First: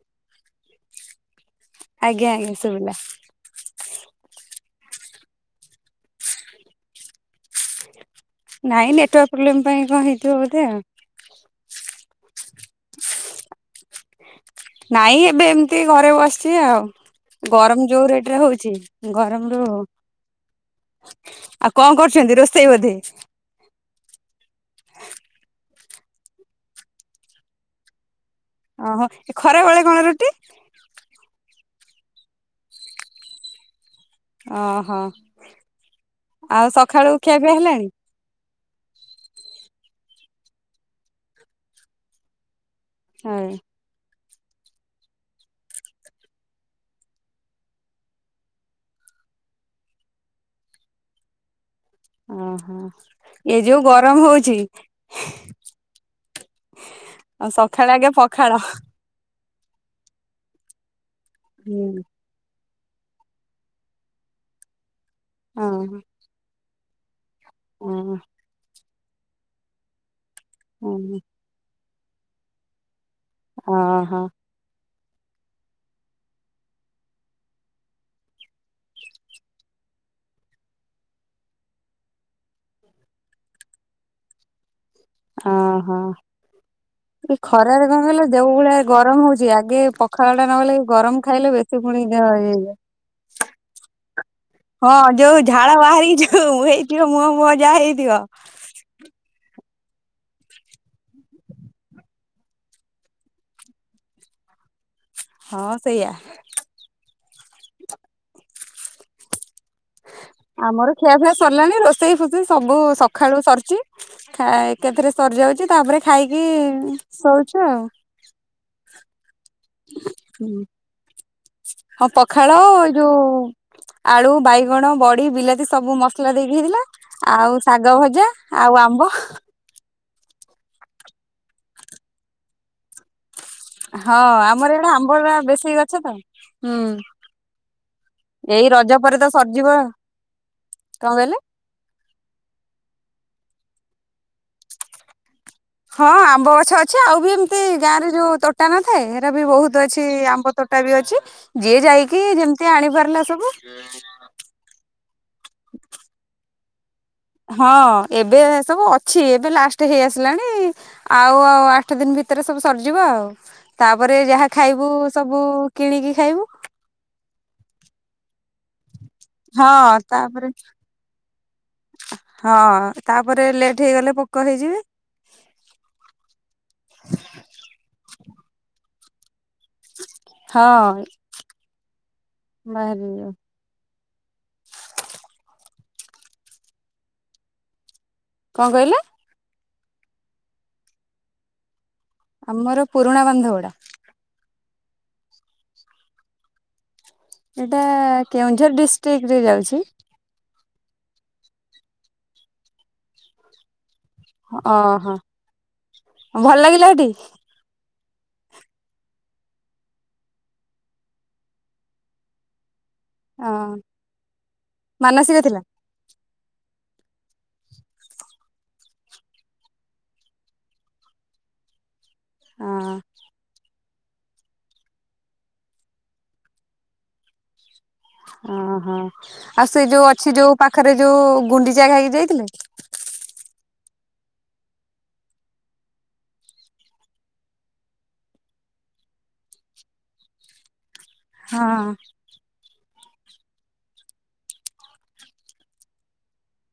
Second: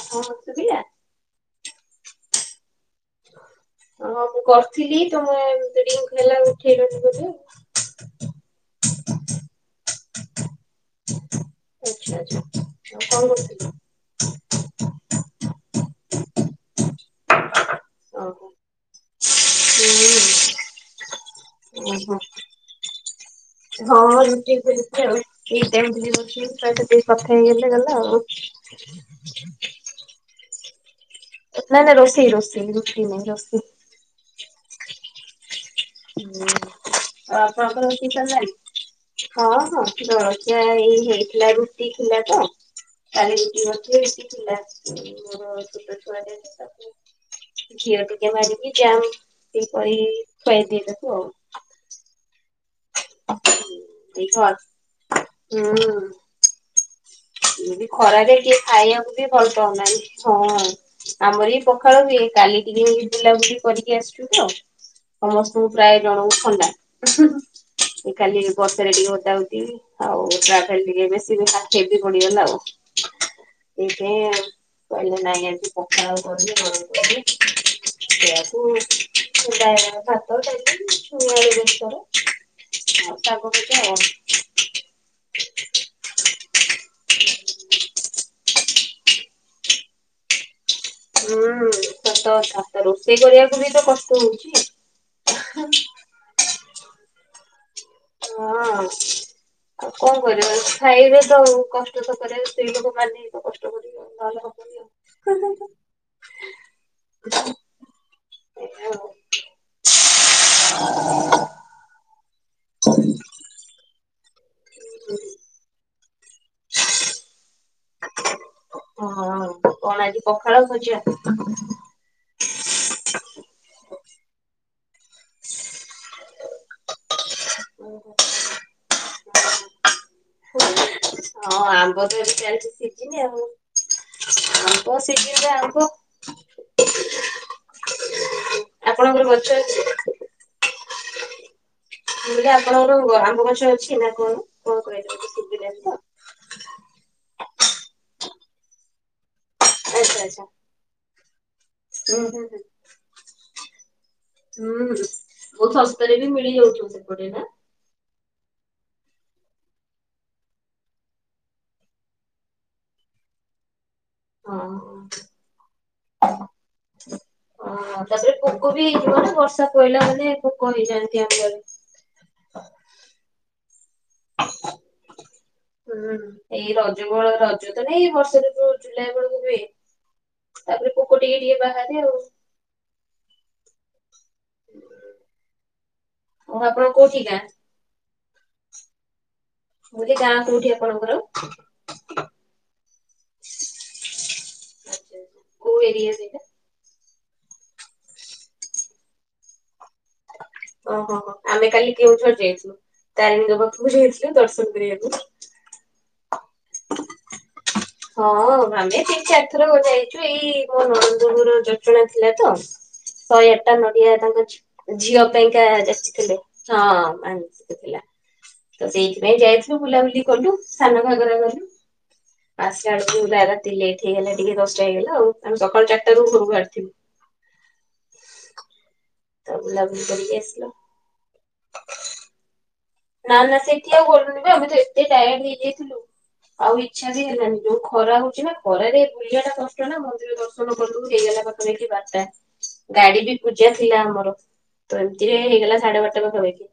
ଆପଣଙ୍କୁ ଶୁବିଲା? ଆଜ୍ଞା ଆଜ୍ଞା ଶୁବିଲା। ହଁ ମୁଁ କରିଥିଲି ତମେ [unintelligible] ଉଠେଇଲନି ବୋଧେ ଆଉ। ନାଇଁ ନେଟୱାର୍କ ପ୍ରୋବ୍ଲେମ ପାଇଁ କଣ ହେଇଥିବ ବୋଧେ ଆଉ। ଆଚ୍ଛା ଆଚ୍ଛା ଆଉ କଣ କରୁଥିଲେ? ନାଇଁ ଏବେ ଏମିତି ଘରେ ବସିଚି ଆଉ ଗରମ ଯୋଉ ରେଟ୍ ରେ ଓହୋ ହୋଉଚି ଗରମରୁ ହୁଁ ଆଉ କଣ କରୁଚନ୍ତି ରୋଷେଇ ବୋଧେ? ହଁ ରୋଷେଇ ଚାଲିଚି ଆଉ ଏଇ ଟାଇମି ଟିକେ ରୋଷେଇ ତା ସହିତ ଟିକେ କଥା ହେଇଗଲା ଗଲା ଆଉ। ଓହୋ ଖରା ବେଳେ କଣ ରୁଟି? ନାଁ ନାଁ ରୋଷେଇ ରୋଷେଇ ରୁଟି ନୁହୁଁ ରୋଷେଇ। ଅ ହଁ ଆଉ ସକାଳୁ ଖିଆ ପିଆ ଆପଣଙ୍କର ହେଲାଣି? ରୋଷେଇ ସରିଲାଣି। ହଁ ହଁ [unintelligible] ଏଇ ହେଇଥିଲା ରୁଟି ଥିଲା ତ କାଲି ହଉ ରୁଟି କ ଲି ରୁଟି ଥିଲା। ମୋର ଛୋଟ ଛୁଆଟେ ଯେ ତାକୁ ଘିଅ ଟିକେ ମାରିକି ଯାମ [unintelligible] କରି ଖୁଆଇ ଦିଏ ତାକୁ ଆଉ। ଓହୋ ଏ ଯୋଉ ଗରମ ଏଇ ଘ ହୋଉଚି। ଏ ବି ଖରାରେ ପଖାଳ। କିଏ ଖାଇବାକୁ କିଏ ଭଲ ପାଉନାହିଁ ହଁ ଆମର ଏଇ ହୁଁ ପଖାଳ ହୁଏ। କାଲି ଟିକେ ବୁଲାବୁଲି କରିକି ଆସିଲୁ ତ‌ସମସ୍ତଙ୍କୁ ହଁ। ପ୍ରାୟ ଜଣକୁ ଥଣ୍ଡା। ଓହୋ ଏଇ କାଲି ବର୍ଷାରେ ଟିକେ ଓଦା ଓଦି ଆଉ ଟ୍ରାଭେଲ ଟିକେ ବେଶୀ ବି ହା ହେବି ପଡିଗଲା ଆଉ ସେଇଥି ଓହୋ ପାଇଁ ଆଉ। କହିଲେ ନାଇଁ ଆଜି ପଖାଳ [unintelligible] ଗରମ କରିବି ସେଇଆକୁ [unintelligible] ଭାତ, ଡିଲି, ଛୁଇଁ, ଆଳୁ ବେସର ଅଟା କରୁଚ [unintelligible] ଅ ହ। ଏଇ ଖରାରେ କଣ କହିଲ ଯୋଉ ଭଳିଆ ଗରମ ହୋଉଚି ଆଗେ ପଖାଳ ଟା ନ ହେଲେ ହୁଁ ସତ କଥା ରୋଷେଇ କରିବାକୁ ବି ତ କଷ୍ଟ ‌ହୋଉଚି। ହଁ ଯୋଉ ଝାଳ ବାହାରି ଯୋଉ ହେଇଥିବ ମୁହଁ ମୁହଁ ଯାହା ହେଇଥିବ। ହଁ। ଆଉ କଣ କରିବା ଖାଇବେ ତ ଆଉ କଷ୍ଟ ତ କରିବା ସ୍ତ୍ରୀ ଲୋକ ମାନେ ତ କଷ୍ଟ କରି ନହେଲେ ହବନି ଆଉ। ହଁ ସେଇଆ। ସେଇଆ ଆଉ। ଆମର ଖିଆ ଫିଆ ସରିଲାଣି ରୋଷେଇ ଫୋଷେଇ ସବୁ ସଖାଳୁ ସରିଚି। ଖାଇ ଏକାଥରେ ସରିଯାଉଚି ତାପରେ ଖାଇକି ଶୋଉଚୁ ଆଉ। ହଁ କଣ ଆଜି ପଖାଳ ଭଜା। ହଁ ପଖାଳ ଏ ଯୋଉ ଆଳୁ, ବାଇଗଣ, ବଡି, ବିଲାତି ସବୁ ମସଲା ଦେଇକି ହେଇଥିଲା ଆଉ ଶାଗ ଭଜା ଆଉ ଆମ୍ବ। ହଁ ଆମ୍ବ ତ ଏଠି ଚାଲିଚି ସିଜିନି ଆଉ। ହଁ ଆମର ଇଆଡ଼େ ଆମ୍ବ ଉରା ସିଜିନରେ ବେଶୀ ଆମ୍ବ ଗଛ ତ, ହୁଁ। ଏଇ ରଜ ପରେ ଆପଣଙ୍କର ତ ଗଛ ସରିଯିବ ଆଉ ଅଛି କଣ କଇଲେ। ମୁଁ କଇଲି ଆପଣଙ୍କର ଆମ୍ବ ଗଛ ଅଛି ନା କଣ କଣ କଇଲେ ମତେ ଗୁଭିଲାନି। ହଁ ଆମ୍ବ ଗଛ ଅଛି ଆଉ ବି ଏମିତି ଗାଁ ରେ ଯୋଉ ତୋଟା ନଥାଏ ହେଇରା ବି ବହୁତ ଅଛି ଆଚ୍ଛା ଆଚ୍ଛା ଆମ୍ବ ତୋଟା ସେଟା ବି ଅଛି ଯିଏ ଯାଇକି ହୁଁ ଯେମିତି ହୁଁ ଆଣି ପାରିଲା ସବୁ। ହୁଁ ବହୁ ଶସ୍ତାରେ ବି ମିଳିଯାଉଥିବ ସେପଟେ ନା। ହଁ ଏବେ ଏ ସବୁ ଅଛି ଏବେ ଲାଷ୍ଟ ହେଇ ଆସିଲାଣି ଆଉ ଆଉ ଆଠ ଦିନ ଭିତରେ ସବୁ ସରିଯିବ ଆଉ। ତାପରେ ଯାହା ଖାଇବୁ ହଁ। ସବୁ କିଣିକି ଖାଇବୁ। ଓ ତାପରେ ପୋକ ବି ହେଇଯିବ ନା ବର୍ଷା ହଁ ପଇଲା ମାନେ ତାପରେ ପୋକ ହେଇଯାଆନ୍ତି ଆମ୍ବରେ। ହଁ ତାପରେ ଲେଟ୍ ହେଇଗଲେ ପୋକ ହେଇଯିବେ। ହୁଁ ଏଇ ରଜ ବେଳ ରଜ ତ ନାଇଁ ବର୍ଷାଋତୁ ଜୁଲାଇ ବେଳକୁ ହୁଏ। ତାପରେ ପୋକ ଟିକେ ଟିକେ ବାହାରେ। ବାହାରିଲୁ ଓ ଆପଣଙ୍କ କୋଉଠିି ଗାଁ? କଅଁ କଇଲ। ମୁଁ କଇଲି ଗାଁ କୋଉଠି ଆପଣଙ୍କର? ଆମର ପୁରୁଣା ବାନ୍ଧ ଗୋଡା। ଆଛାା କୋଉ ଏରିଆ ସେଇଟା? ଏଇଟା କେଉଁଝର ଡିଷ୍ଟ୍ରିକିରେ ଯାଉଛି। ଓହୋ ହୋ ଆମେ କାଲି କେଉଁଝର ଯାଇଥିଲୁ, ତାରିଣୀଙ୍କ ପାଖକୁ ଯାଇଥିଲୁ। ଦର୍ଶନ କରିବାକୁ। ଓହୋ ଭଲ ଲାଗିଲା ହେଠି। ହଁ ଆମେ ତିନି ଚାରିଥର ଯାଇଚୁ ଏଇ ମୋ ନଣନ୍ଦ ଘର ଯଟଣା ଥିଲା ତ। ଶହେ ଆଟା ହଁ ନଡିଆ ତାଙ୍କ ଝି ଝିଅ ମାନସିକ ଥିଲା ପାଇଁକା ଯାଚିଥିଲେ। ହଁ ମାନସିକ ଥିଲା। ତ ସେଇଥିପାଇଁ ଯାଇଥିଲୁ ବୁଲାବୁଲି କଲୁ ସାନ ଘାଗରା ଗଲୁ। ପାଞ୍ଚଟା ହଁ ଆଡୁକୁ ବୁଲା ରାତି ଲେଟ୍ ହେଇଗଲା ଟିକେ ଦଶଟା ହେଇଗଲା ଆଉ ଆମେ ସକାଳ ଚାରିଟାରୁ ଘରୁ ବାହାରିଥିବୁ। ଓହୋ ତ ଆଉ ସେ ବୁଲାବୁଲି ଯୋଉ ଅଛି କରିକି ଯୋଉ ଆସିଲୁ ପାଖରେ ଯୋଉ ଗୁଣ୍ଡିଚା ଘାଇ କି ଯାଇଥିଲେ? ନା ନା ସେଠି ଆଉ ଗଲୁନୁ ବା ଆମେ ତ ଏତେ ଟାଇଡ୍ ହେଇଯାଇଥିଲୁ। ଆଉ ଇଚ୍ଛା ବି ହେଲାନି ଯୋଉ ଖରା ହଉଚିନା ନା ଖରାରେ ବୁଲିବା ଟା କଷ୍ଟ ନା ମନ୍ଦିର [unintelligible] ହେଇ ଗଲା ପାଖାପାଖି ହଁ ବାରଟା। ଗାଡି ବି ପୂଜା ଥିଲା ଆମର ତ ଏମିତିରେ ହେଇ ହେଇଗଲା ସାଢେ ବାରଟା ପାଖାପାଖି।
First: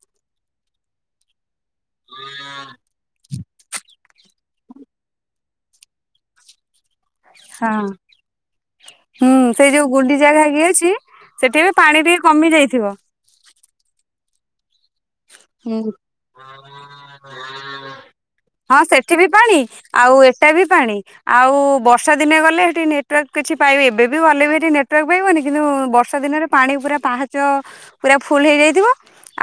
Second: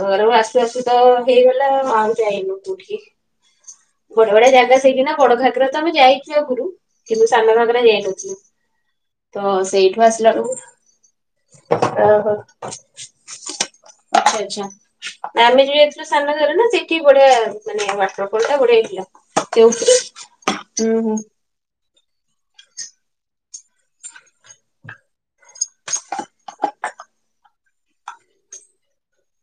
ଘରକୁ ଆସୁ ଆସୁ ତ ହେଇଗଲା ଆଉ ଯାଇନୁ କୋଉଠିକି ଗୋଟେ ଗୋଟେ ଜାଗା କାଇକିନା ବଡ ଘାଗରା ତ ଆମେ ଯାଇଚୁ ଆଗୁରୁ କିନ୍ତୁ ସାନ ଘାଗରା ହଁ। ଯାଇନଥିଲୁ। ହୁଁ ତ ସେଇ ଯୋଉ ସେଇଠୁ ଗୁଣ୍ଡିଚା ଆସିଲାରୁ ଘାଇକି ଅଛି ସେଠି ବି ପାଣି ଅ ଟିକେ ହ। କମି ଯାଇଥିବ। ଆଚ୍ଛା ଆଚ୍ଛା। ଆମେ ଯୋଉ ହୁଁ ଯାଇଥିଲୁ ସାନ ଘାଗରା ନା ସେଇଠି ବଢିଆ ମାନେ ୱାଟରଫଲ ଟା ବଢିଆ ହଁ ସେଠି ବି ହେଇଥିଲା ପାଣି ଯେଉ ଆଉ ଏଟା ବି ପାଣି ଆଉ ବର୍ଷା ବର୍ଷା ଦିନେ ଗଲେ ହେଟି ନେଟୱାର୍କ କିଛି ପାଇବେ ଏବେ ବି ଗଲେ ବି ନେଟୱାର୍କ ପାଇବନି କିନ୍ତୁ ବର୍ଷା ଦିନରେ ପାଣି ପୁରା ପାହାଚ ଚ଼ ପୁରା ଫୁଲ ହେଇଯାଇଥିବ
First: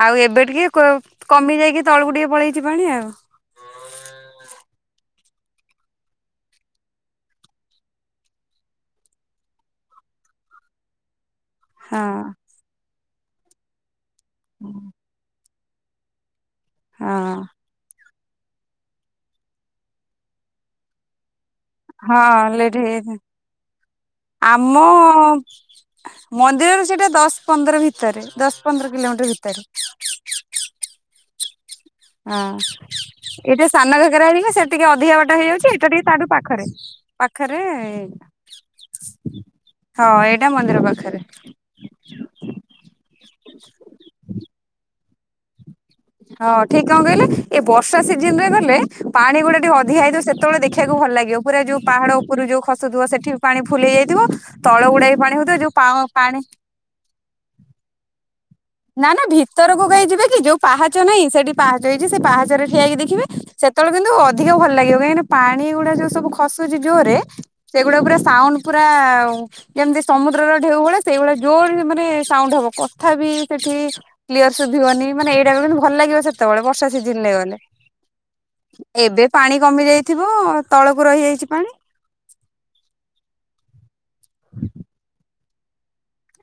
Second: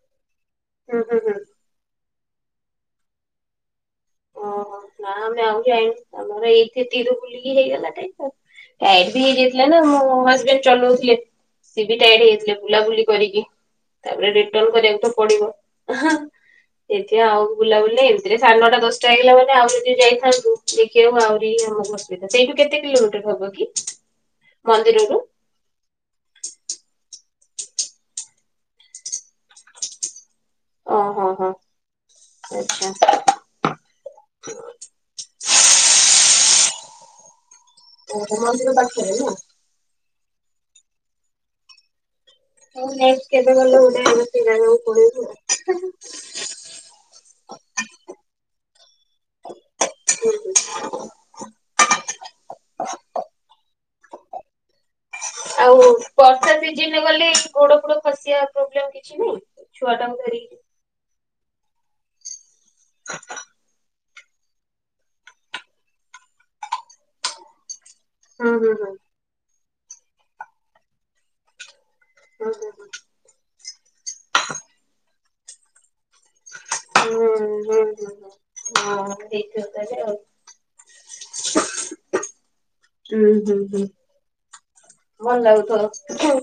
ଆଉ ଏବେ ଟିକେ କ ହୁଁ ହୁଁ ହୁଁ କମି ଯାଇକି ତଳକୁ ଟିକେ ପଳେଇଚି ପାଣି ଆଉ। ଓହୋ ନା ଆମେ ଆଉ ଯାଇନୁ ଆମର ଏଇଠି ଏତିକି ବୁଲିକି ହେଇଗଲା ଟାଇମ ଆଉ। ଟାଇଡ ବି ହେଇଯାଇଥିଲା ନା ମୋ ହଜବେଣ୍ଡ ଚଲଉଥିଲେ। ସେ ବି ଟାଇଡ ହଁ। ହେଇଯାଇଥିଲେ ବୁଲାବୁଲି କରିକି ତାପରେ ରିଟର୍ନ କରିବାକୁ ତ ପଡିବ। ହଁ ଏଥିରେ ହଁ ଆଉ ବୁଲାବୁଲି ଏମିତିରେ ସାଢ଼େ ନଅଟା ଦଶ ଟା ହେଇଗଲା ମାନେ ଆଉ ଯଦି ଯାଇଥାନ୍ତୁ। ଦେଖିବାକୁ ଆହୁରି ଆମକୁ ଅସୁବିଧା ହଁ ସେଇଠୁ ଲେଟ୍ କେତେ ହେଇଯାଇଥା କିଲୋମିଟର ହବ କି ମନ୍ଦିରରୁ? [unintelligible] ମନ୍ଦିର ରୁ ସେଇଟା ଦଶ ପନ୍ଦର ଭିତରେ ଦଶ ପନ୍ଦର କିଲୋମିଟର ଭିତରେ। ଓହ ହ ହ [unintelligible] ଏଇଟା ସାନ ଘାଗରା ଘରିକା ସେଆଡେ ଟିକେ ଅଧିକା ବାଟ ହେଇଯାଉଛି ଏଟା ଟିକେ ତାଠୁ ପାଖରେ। ପାଖରେ ଓହୋ ମନ୍ଦିର ପାଖରେ ନା ହଁ ଏଇଟା ମନ୍ଦିର ପାଖରେ। ମୁଁ ଯାଇକି କେବେ ଗଲେ ଗୋଟେ ସେଇ ଯାଗାକୁ ପଳେଇବି ଆଉ। ହଁ ଠିକ କଣ କହିଲେ ଏ ବର୍ଷା ସିଜିନରେ ଗଲେ ପାଣି ଗୁଡା ଟିକେ ଅଧିକା ହେଇଥିବ ସେତବେଳେ ଦେଖିବାକୁ ଭଲ ଲାଗିବ। ପୁରା ଯୋଉ ପାହାଡ଼ ଉପରୁ ଯୋଉ ଖସୁଥିବ ସେଠି ପାଣି ଫୁଲେଇ ଯାଇଥିବ ତଳ ଗୁଡ଼ା ବି ପାଣି ହଉଥିବ ଯୋଉ ଆଉ ପାଣି ବର୍ଷା ସିଜନରେ ଗଲେ ଗୋଡ଼ ଫୋଡ଼ ଖସିବା ପ୍ରୋବ୍ଲେମ ନାଁ କିଛି ନାଁ ନାହିଁ? ଭିତରକୁ କାଇଁ ଛୁଆଟାକୁ ଯିବେ କି ଯୋଉ ଧରିକି ପାହାଚ ନାହିଁ ସେଠି ପାହାଚ ହେଇଛି ସେ ପାହାଚରେ ଠିଆ ହେଇକି ଦେଖିବେ ସେତେବେଳେ କିନ୍ତୁ ଅ ଯିବାକୁ ଭଲ ଲାଗିବ କାହିଁକିନା ପାଣି ଗୁଡା ଯୋଉ ସବୁ ଖସୁଚି ଜୋରରେ ସେଗୁଡା ପୁରା ହୁଁ ସାଉଣ୍ଡ ହୁଁ ପୁରା ହୁଁ ଆଉ ଯେମିତି ସମୁଦ୍ରର ଢେଉ ଭଳି ସେଇଭଳିଆ ଜୋର ମା ନେ ହୁଁ ସାଉଣ୍ଡ ହବ ହୁଁ କଥା ବି ସେଠି କ୍ଲିୟର ସୁଭିବନି ମାନେ ଏଇଟା ବି ଭଲଲାଗିବ ସେ ତେବେଳେ ବର୍ଷା ହୁଁ ସିଜିନରେ ଗଲେ ହୁଁ ହୁଁ। ହଁ ଏବେ ପାଣି ହେଇଥିବ କମି ତାହେଲେ ଆଉ। ଯାଇଥିବ। ତଳକୁ ରହିଯାଇଛି ପାଣି। ହୁଁ ହୁଁ ହୁଁ ଭଲ ଲାଗୁଥବ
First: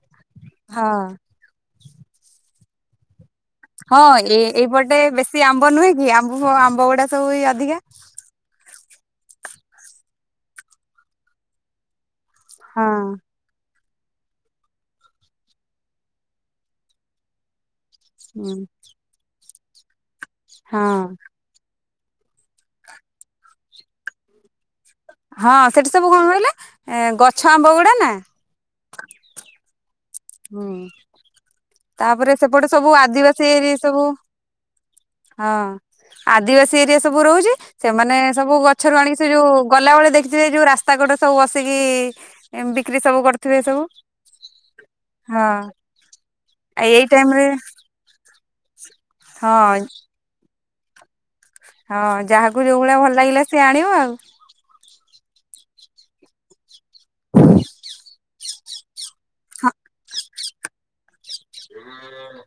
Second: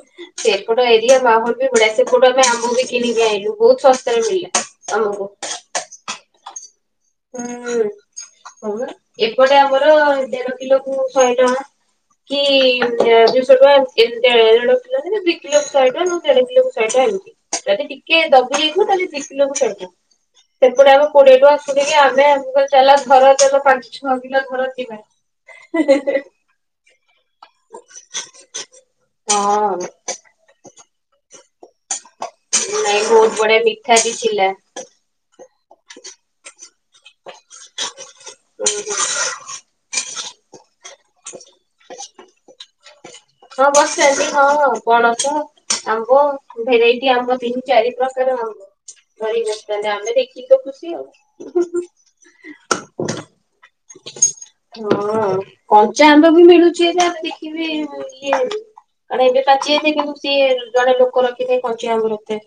ସେପଟ ହଁ ଏରିଆ ମାହୋଲ ବଢିଆ ସେପଟୁ ଆମେ ଆମ୍ବ ବି କିଣିକି ଆଣିଲୁ। ହଁ ଏ ଏଇପଟେ ବେଶୀ ଆମ୍ବ ନୁହେଁ କି ଆମ୍ବ ଆମ୍ବ ଗୁଡା ସବୁ ଏଇ ଅଧିକା ହୁଁ ଏପଟେ ଆମର ଦେଢ କିଲୋକୁ ଶହେ ଟଙ୍କା। କି ହଁ ଦୁଇଶହ ଟଙ୍କା ଏମି ଏମିତି ଦେଢ଼ କିଲୋ ଦିକିଲୋକୁ ସହେ ଟଙ୍କା ନହେଲେ ଦେଢ଼ କିଲୋକୁ ସହେ ଟଙ୍କା ଏମିତି ଯଦି ଟିକେ କିଏ ଦବି ଯାଇଥିବ ତାହେଲେ ଦି କିଲକୁ ଶହେ ଟଙ୍କା ହଁ ସେପଟେ ଆମ କୋଡିଏ ଟଙ୍କ। ମୁଁ କହିଲି ଆମେ ଆମ ଚାଲା ଧର ପାଞ୍ଚ ଛଅ କିଲୋ ଧର ଯିବା। ହଁ ସେଠି ସବୁ କଣ କହିଲେ ଏ ଗଛ ଆମ୍ବ ଗୁଡ଼ା ନା। ହଁ। ହୁଁ ତାପରେ ସେପଟେ ସବୁ ନାଇଁ ବହୁତ ଆଦିବାସୀ ବଢିଆ ଏରିଆ ମିଠା ସବୁ। ବି ଥିଲା। ହଁ ଆଦିବାସୀ ଏରିଆ ସବୁ ରହୁଛି। ସେମାନେ ସବୁ ଗଛରୁ ଆଣିକି ସେ ଯୋଉ ଗଲାବେଳେ ଦେଖିଥିବେ ଯୋଉ ରାସ୍ତା କଡରେ ସବୁ ବସିକି ଏମ ବିକ୍ରି ସବୁ କରୁଥିବେ। କଣ ସବୁ ବସିଛ ଆସିକି ହଁ। ପଣସ ହଁ ଆମ୍ବ ଏଇ ଭେରାଇଟି ଟାଇମ ଆମ୍ବ ରେ ତିନି ଚାରି ପ୍ରକାର ଆମ୍ବ। ଧରିଛନ୍ତି ହଁ ତାହାଲେ ଆମେ ଦେଖି ତ ଖୁସି ଆଉ। ହଁ ଯାହାକୁ ଯୋଉ ଭଳିଆ ଭଲ ଲାଗିଲା ସିଏ ଆଣିବ ଆଉ। ହଁ କଞ୍ଚା ଆମ୍ବ ବି ମିଳୁଛି ଏ ଦେଖିବେ ଏବେ ବି ମାନେ ଏବେ ପାଚିଯାଇଛି କିନ୍ତୁ ସିଏ ଜଣେ ଲୋକ ରଖିଥାଏ କଞ୍ଚା ଆମ୍ବ ରଖିଥାଏ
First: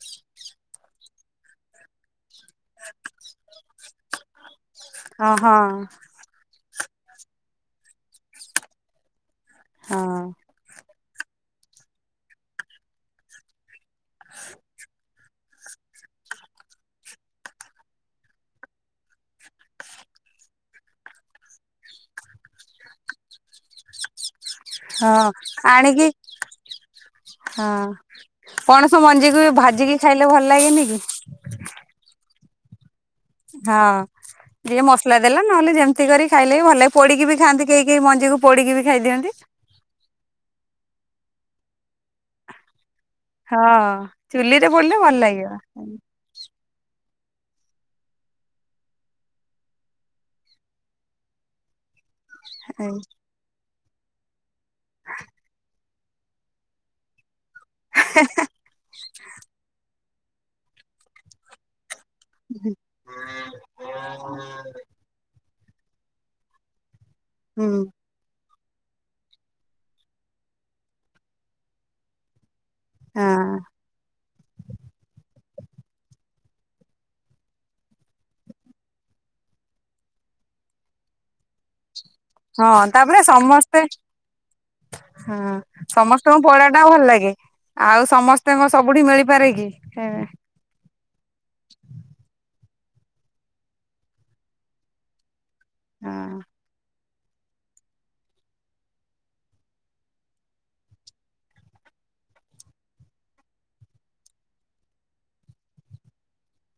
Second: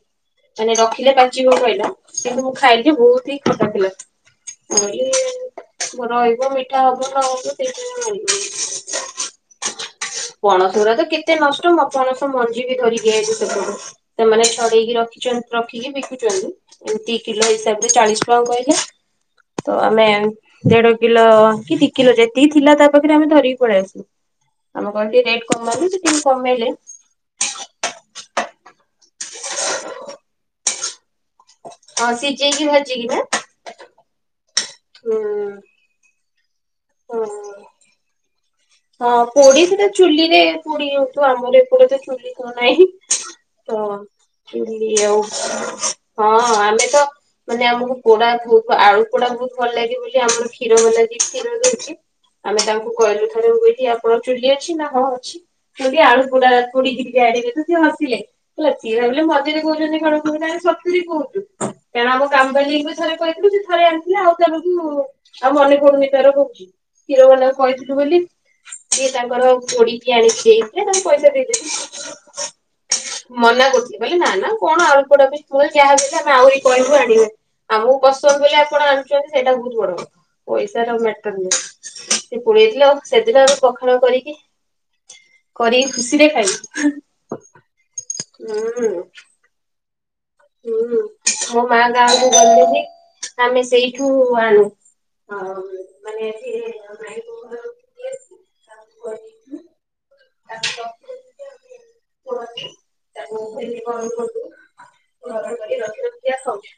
ମାନେ ରଖିଲେ ପାଚିଯାଏ। ଚିବ କହିଲା କିନ୍ତୁ ମୁଁ ଖାଇଲି ବହୁତ ହିଁ ଖଟା ଥିଲା। ହଁ ହଁ କହିଲ ରହିବ ମିଠା ହବ ନ ହବ ସେଇଥି ପାଇଁ ଆଣିଲିନି। ହଁ ପଣସ ଗୁରା ତ କେତେ ନଷ୍ଟ ମୁଁ ବା ପଣସ ମଞ୍ଜି ବି ଧରିକି ଆସିଛି ସେପଟୁ। ସେମାନେ ଛଡେଇକି ରଖିଛନ୍ ରଖିକି ବିକୁଚନ୍ତି ଏମିତି କିଲ ହିସାବରେ ଚାଳିଶ ଟଙ୍କା କହିଲେ। ତ ଆମେ ଦେଢ କିଲ କି ଦି କିଲ ଯେତିକି ଥିଲା ତା ପାଖରେ ଆମେ ଧରି ପଳେଇଆସିଲୁ ଆମେ କହିଲୁ ଟିକେ ହଁ ରେଟ୍ କମାନ୍ତୁ ସେ ଆଣିକି ଟିକେ କମେଇଲେ। ହଁ ପଣସ ମଞ୍ଜିକୁ ଭାଜିକି ଖାଇଲେ ଭଲ ଲାଗେନିକି? ହଁ ସିଜେଜଇ କି ଭାଜିକି ନା? ହଁ ଯିଏ ମସଲା ହୁଁ ଦେଲା ନହେଲେ ଯେମିତି କରି ଖାଇଲେ ବି ଭଲ ଲାଗେ ହୁଁ। ପୋଡିକି ବି ଖାଆନ୍ତି କେହି ଏ ମଞ୍ଚେଉ ହଁ ପୋଡି ସେଟା ଚୁଲିରେ ପୋଡିହଉଥିବ ଆମର ଏପଟେ ତ ଚୁଲି ତ ନାହିଁ। ହଁ ଚୁଲିରେ ଚୁଲି ପୋଡିଲେ ଭଲ ଆଉ ଲାଗିବ। ହଁ ଆମେ ତ ମାନେ ଆମକୁ ପୋଡା ଭଉତ ଆଳୁ ପୋଡା ଭଉତ ଭଲ ଲାଗେ ବୋଲି ଆମର କ୍ଷୀର ବାଲା ଯିଏ କ୍ଷୀର ଦଉଚି ଆମେ ହୁଁ ତାଙ୍କୁ କହିଲୁ ଥରେ ହୁ ଏଠି ଆପଣ ଚୁଲି ଅଛି ନା ହଁ ଅଛି। ଯଦି ଆଳୁ ପୋଡା ତୋଡିିକିରି ଆଡିଦେବେ ତ ସିଏ ହସିଲେ। ହେଲା ସିଏ ଭାବିଲେ ମଝିରେ କହୁଛନ୍ତି କଣ ଶୁଭୁନାହିଁ ସତୁରୀ କହୁଚୁ କାରଣ ଆମ କାମ ବାଲି ଇଂଲିଶ ଥରେ କହିଥିଲୁ ସେ ଥରେ ଆଣିଥିଲେ ଆଉ ତମକୁ ଆଉ ମନେ ପଡୁନି ତାର କହୁଛି। କ୍ଷୀରବାଲାକୁ ହଁ କହିଥିଲୁ ବୋଲି ସିଏ ତାଙ୍କର ପୋଡିିକି ଆଣିକି ଦେଇଥିଲେ ତାଙ୍କୁ ପଇସା ଦେଇଦେଲୁ ମନା କରୁଥିଲି ବୋଲି ନା ନା କଣ ଆଳୁ ପୋଡାଟେ ମୁଁ ଯାହାବି ହେଲେ ଆମେ ଆହୁରି କହିବୁ ଆଣିବେ ଆମକୁ ପସନ୍ଦ ବୋଲି ଆପଣ ଆଣୁଛନ୍ତି ସେଇଟା ବହୁତ ବଡ଼ କଥା। ପଇସାର ମେଟର ନ ସେ ହଁ ପୁଳେଇଥିଲା ଆଉ ତାପରେ ସେଦିନ ଆ ସମସ୍ତେ ପଖାଳ କରିକି ହଁ କରିକି ଖୁସିରେ ସମସ୍ତଙ୍କୁ ଖାଇବୁ ପଡ଼ଟା ଭଲ ଲାଗେ ଆଉ ହୁଁ ସମସ୍ତେ କଁ ସବୁଠି ମିଳି ପାରେକି ହୁଁ। ହୁଁ ମୋ ମା ଗାଁକୁ ଗଲେବି ଆମେ ସେଇଠୁ ଆଣୁ। ଆଉ ହଁ ମାନେ ହଁ। ଏଠି ମାଇଁ ବୋଉ ଘରକୁ ନେଇ ଆସୁ ତାକୁ କରିକି [unintelligible] [unintelligible] କରି ରଖି ରଖିବା ଖାଉଛି।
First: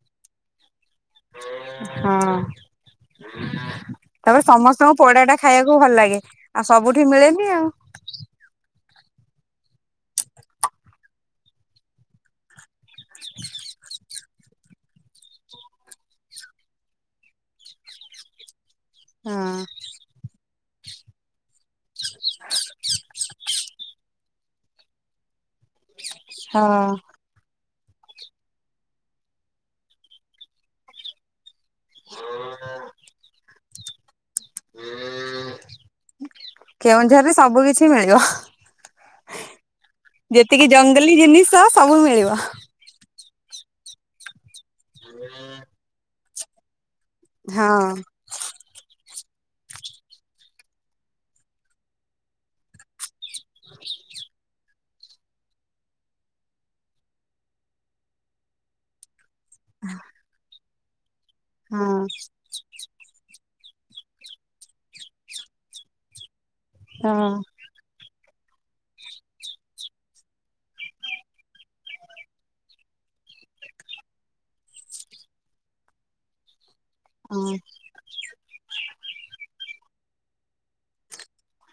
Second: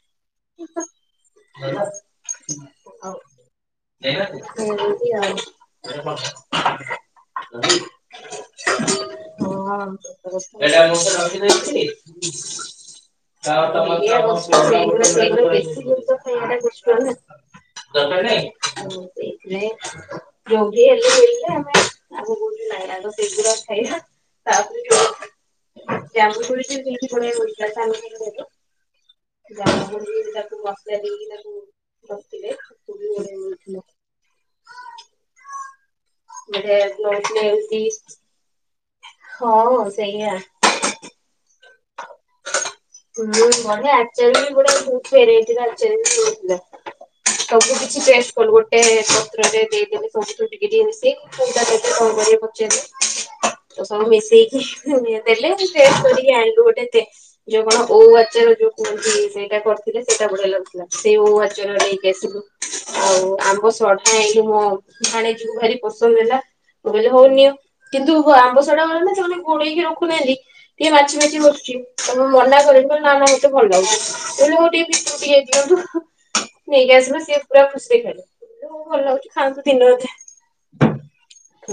ତାପରେ ସମସ୍ତଙ୍କୁ ପୋଡା ଟା ଖାଇବାକୁ ଭଲ ଲାଗେ [unintelligible] ଆଉ ସବୁଠି ମିଳେନି ଆଉ [unintelligible] [unintelligible] [unintelligible] [unintelligible] ସେଇଥିରେ ରୋଗୀ ହଁ। ହେଲେ [unintelligible] ତ ସେଇଗୁଡା ଖାଇବା ତାପରେ ଜାମୁକୋଳି ବି ହଁ କେମିତି କଣ [unintelligible] କେଉଁଝରରେ ସବୁ ରଖିଲେ। କିଛି [unintelligible] [unintelligible] ମିଳିବ ହଉ ଆଉ ସେଇଆ। ଯେତିକି ଜଙ୍ଗଲୀ ଜିନିଷ ସବୁ ମିଳିବ। ହୁଁ ବହୁତ୍ ବଢିଆ ଆଚାର ଭି [unintelligible] ବଢିଆ ହେଇଥିଲା। ହଁ ସବୁ କିଛି ଟେଷ୍ଟ କଲୁ ଗୋଟେ ଟେ ପତ୍ରରେ ଦେଇଦେଲି ସବୁଥିରୁ ଟିକେ ଟିକେ ମିସେଇକି କଉଟା ଦେଲେ କଣ କରିଲେ ପଚାରିଲେ। ତ ସବୁ ମିଶେଇକି ଦେଲେ ମୁଁ ଟେଷ୍ଟ କରିକି ଆଣି ଗୋଟେ ତେ ଯୋଉ କଣ ଓଉ ଆଚାର ଯୋଉ କୁହନ୍ତି ସେଇଟା କରିଥିଲେ ସେଇଟା ବଢିଆ ଲାଗୁଥିଲା ସେଇ ଓଉ ଆଚା [unintelligible] ହଁ ନେଇକି ଆସିଲୁ। ଆଉ ଆମ୍ବ ସଢା ଆଣିଲି ମୋ ଭାଣେଜୀକୁ ଭାରି ପସନ୍ଦ ହେଲା, ମୁଁ କହିଲି ହଉ ହଁ। ନିଅ। କିନ୍ତୁ ଆମ୍ବ ସଡା ମାନେ ସେମାନେ ଘୋଳେଇକି ରଖୁନାହାନ୍ତି ଟିକେ ମାଛି ବ ଚି ତାପରେ ମନା କରେ ନା ନା ମତେ ଭଲ ଲାଗୁଛି ମୁଁ କହିଲି ଟିକେ ହଉ ଭିତରକୁ ଟିକେ ଦିଅନ୍ତୁ। ନେଇକି ଆସିଲା ସିଏ ହଁ ପୁରା ଖୁସିରେ ଖାଇଲେ, ମୁଁ କହିଲି ଭଲ ଲାଗୁଛି ଖାଆନ୍ତୁ ଦିନେ ଅଧେ।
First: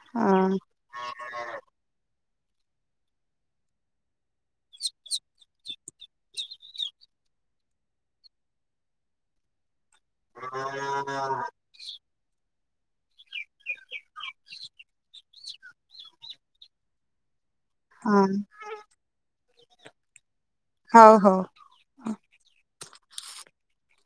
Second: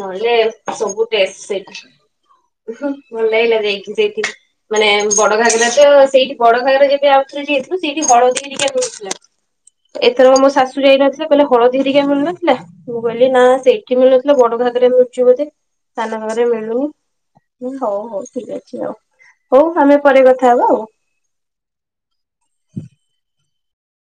ନହେଲେ ହଁ ସବୁ ଟେଷ୍ଟ ସେଇଠି, ଭଲ ଲାଗିଲା ଯାଇକି ସେଇଠି। ମାନେ ବଡଘାଗରା ତ ସେଇଠି ବଡ ଘାଗରା ଜେଭେ ଆଉ ଥରେ ଯାଇଥିଲୁ ସେଇଠି ହଳଦୀ ହେରିକା ସବୁ ଥିଲା। [inaudible] ଏଥରକ ମୋ ଶାଶୁ ଯାଇନଥିଲେ କହିଲେ ହଳ ଧୀରିକା ମିଳୁନଥିଲା, ମୁଁ କହିଲି ନା ସେଇଠି ମିଳୁନଥିଲା ବଡଘାଗେରାରେ ମିଳୁଛି ବୋଧେ। ସାନଘାଘେରାରେ ମିଳୁନି ମୁଁ କହିଲି ହଉ ହଉ ହଁ ଠିକ ଅଛି ଆଉ। ହଉ ଆମେ ପରେ କଥା ହବା ଆଉ। ହଉ ହଉ।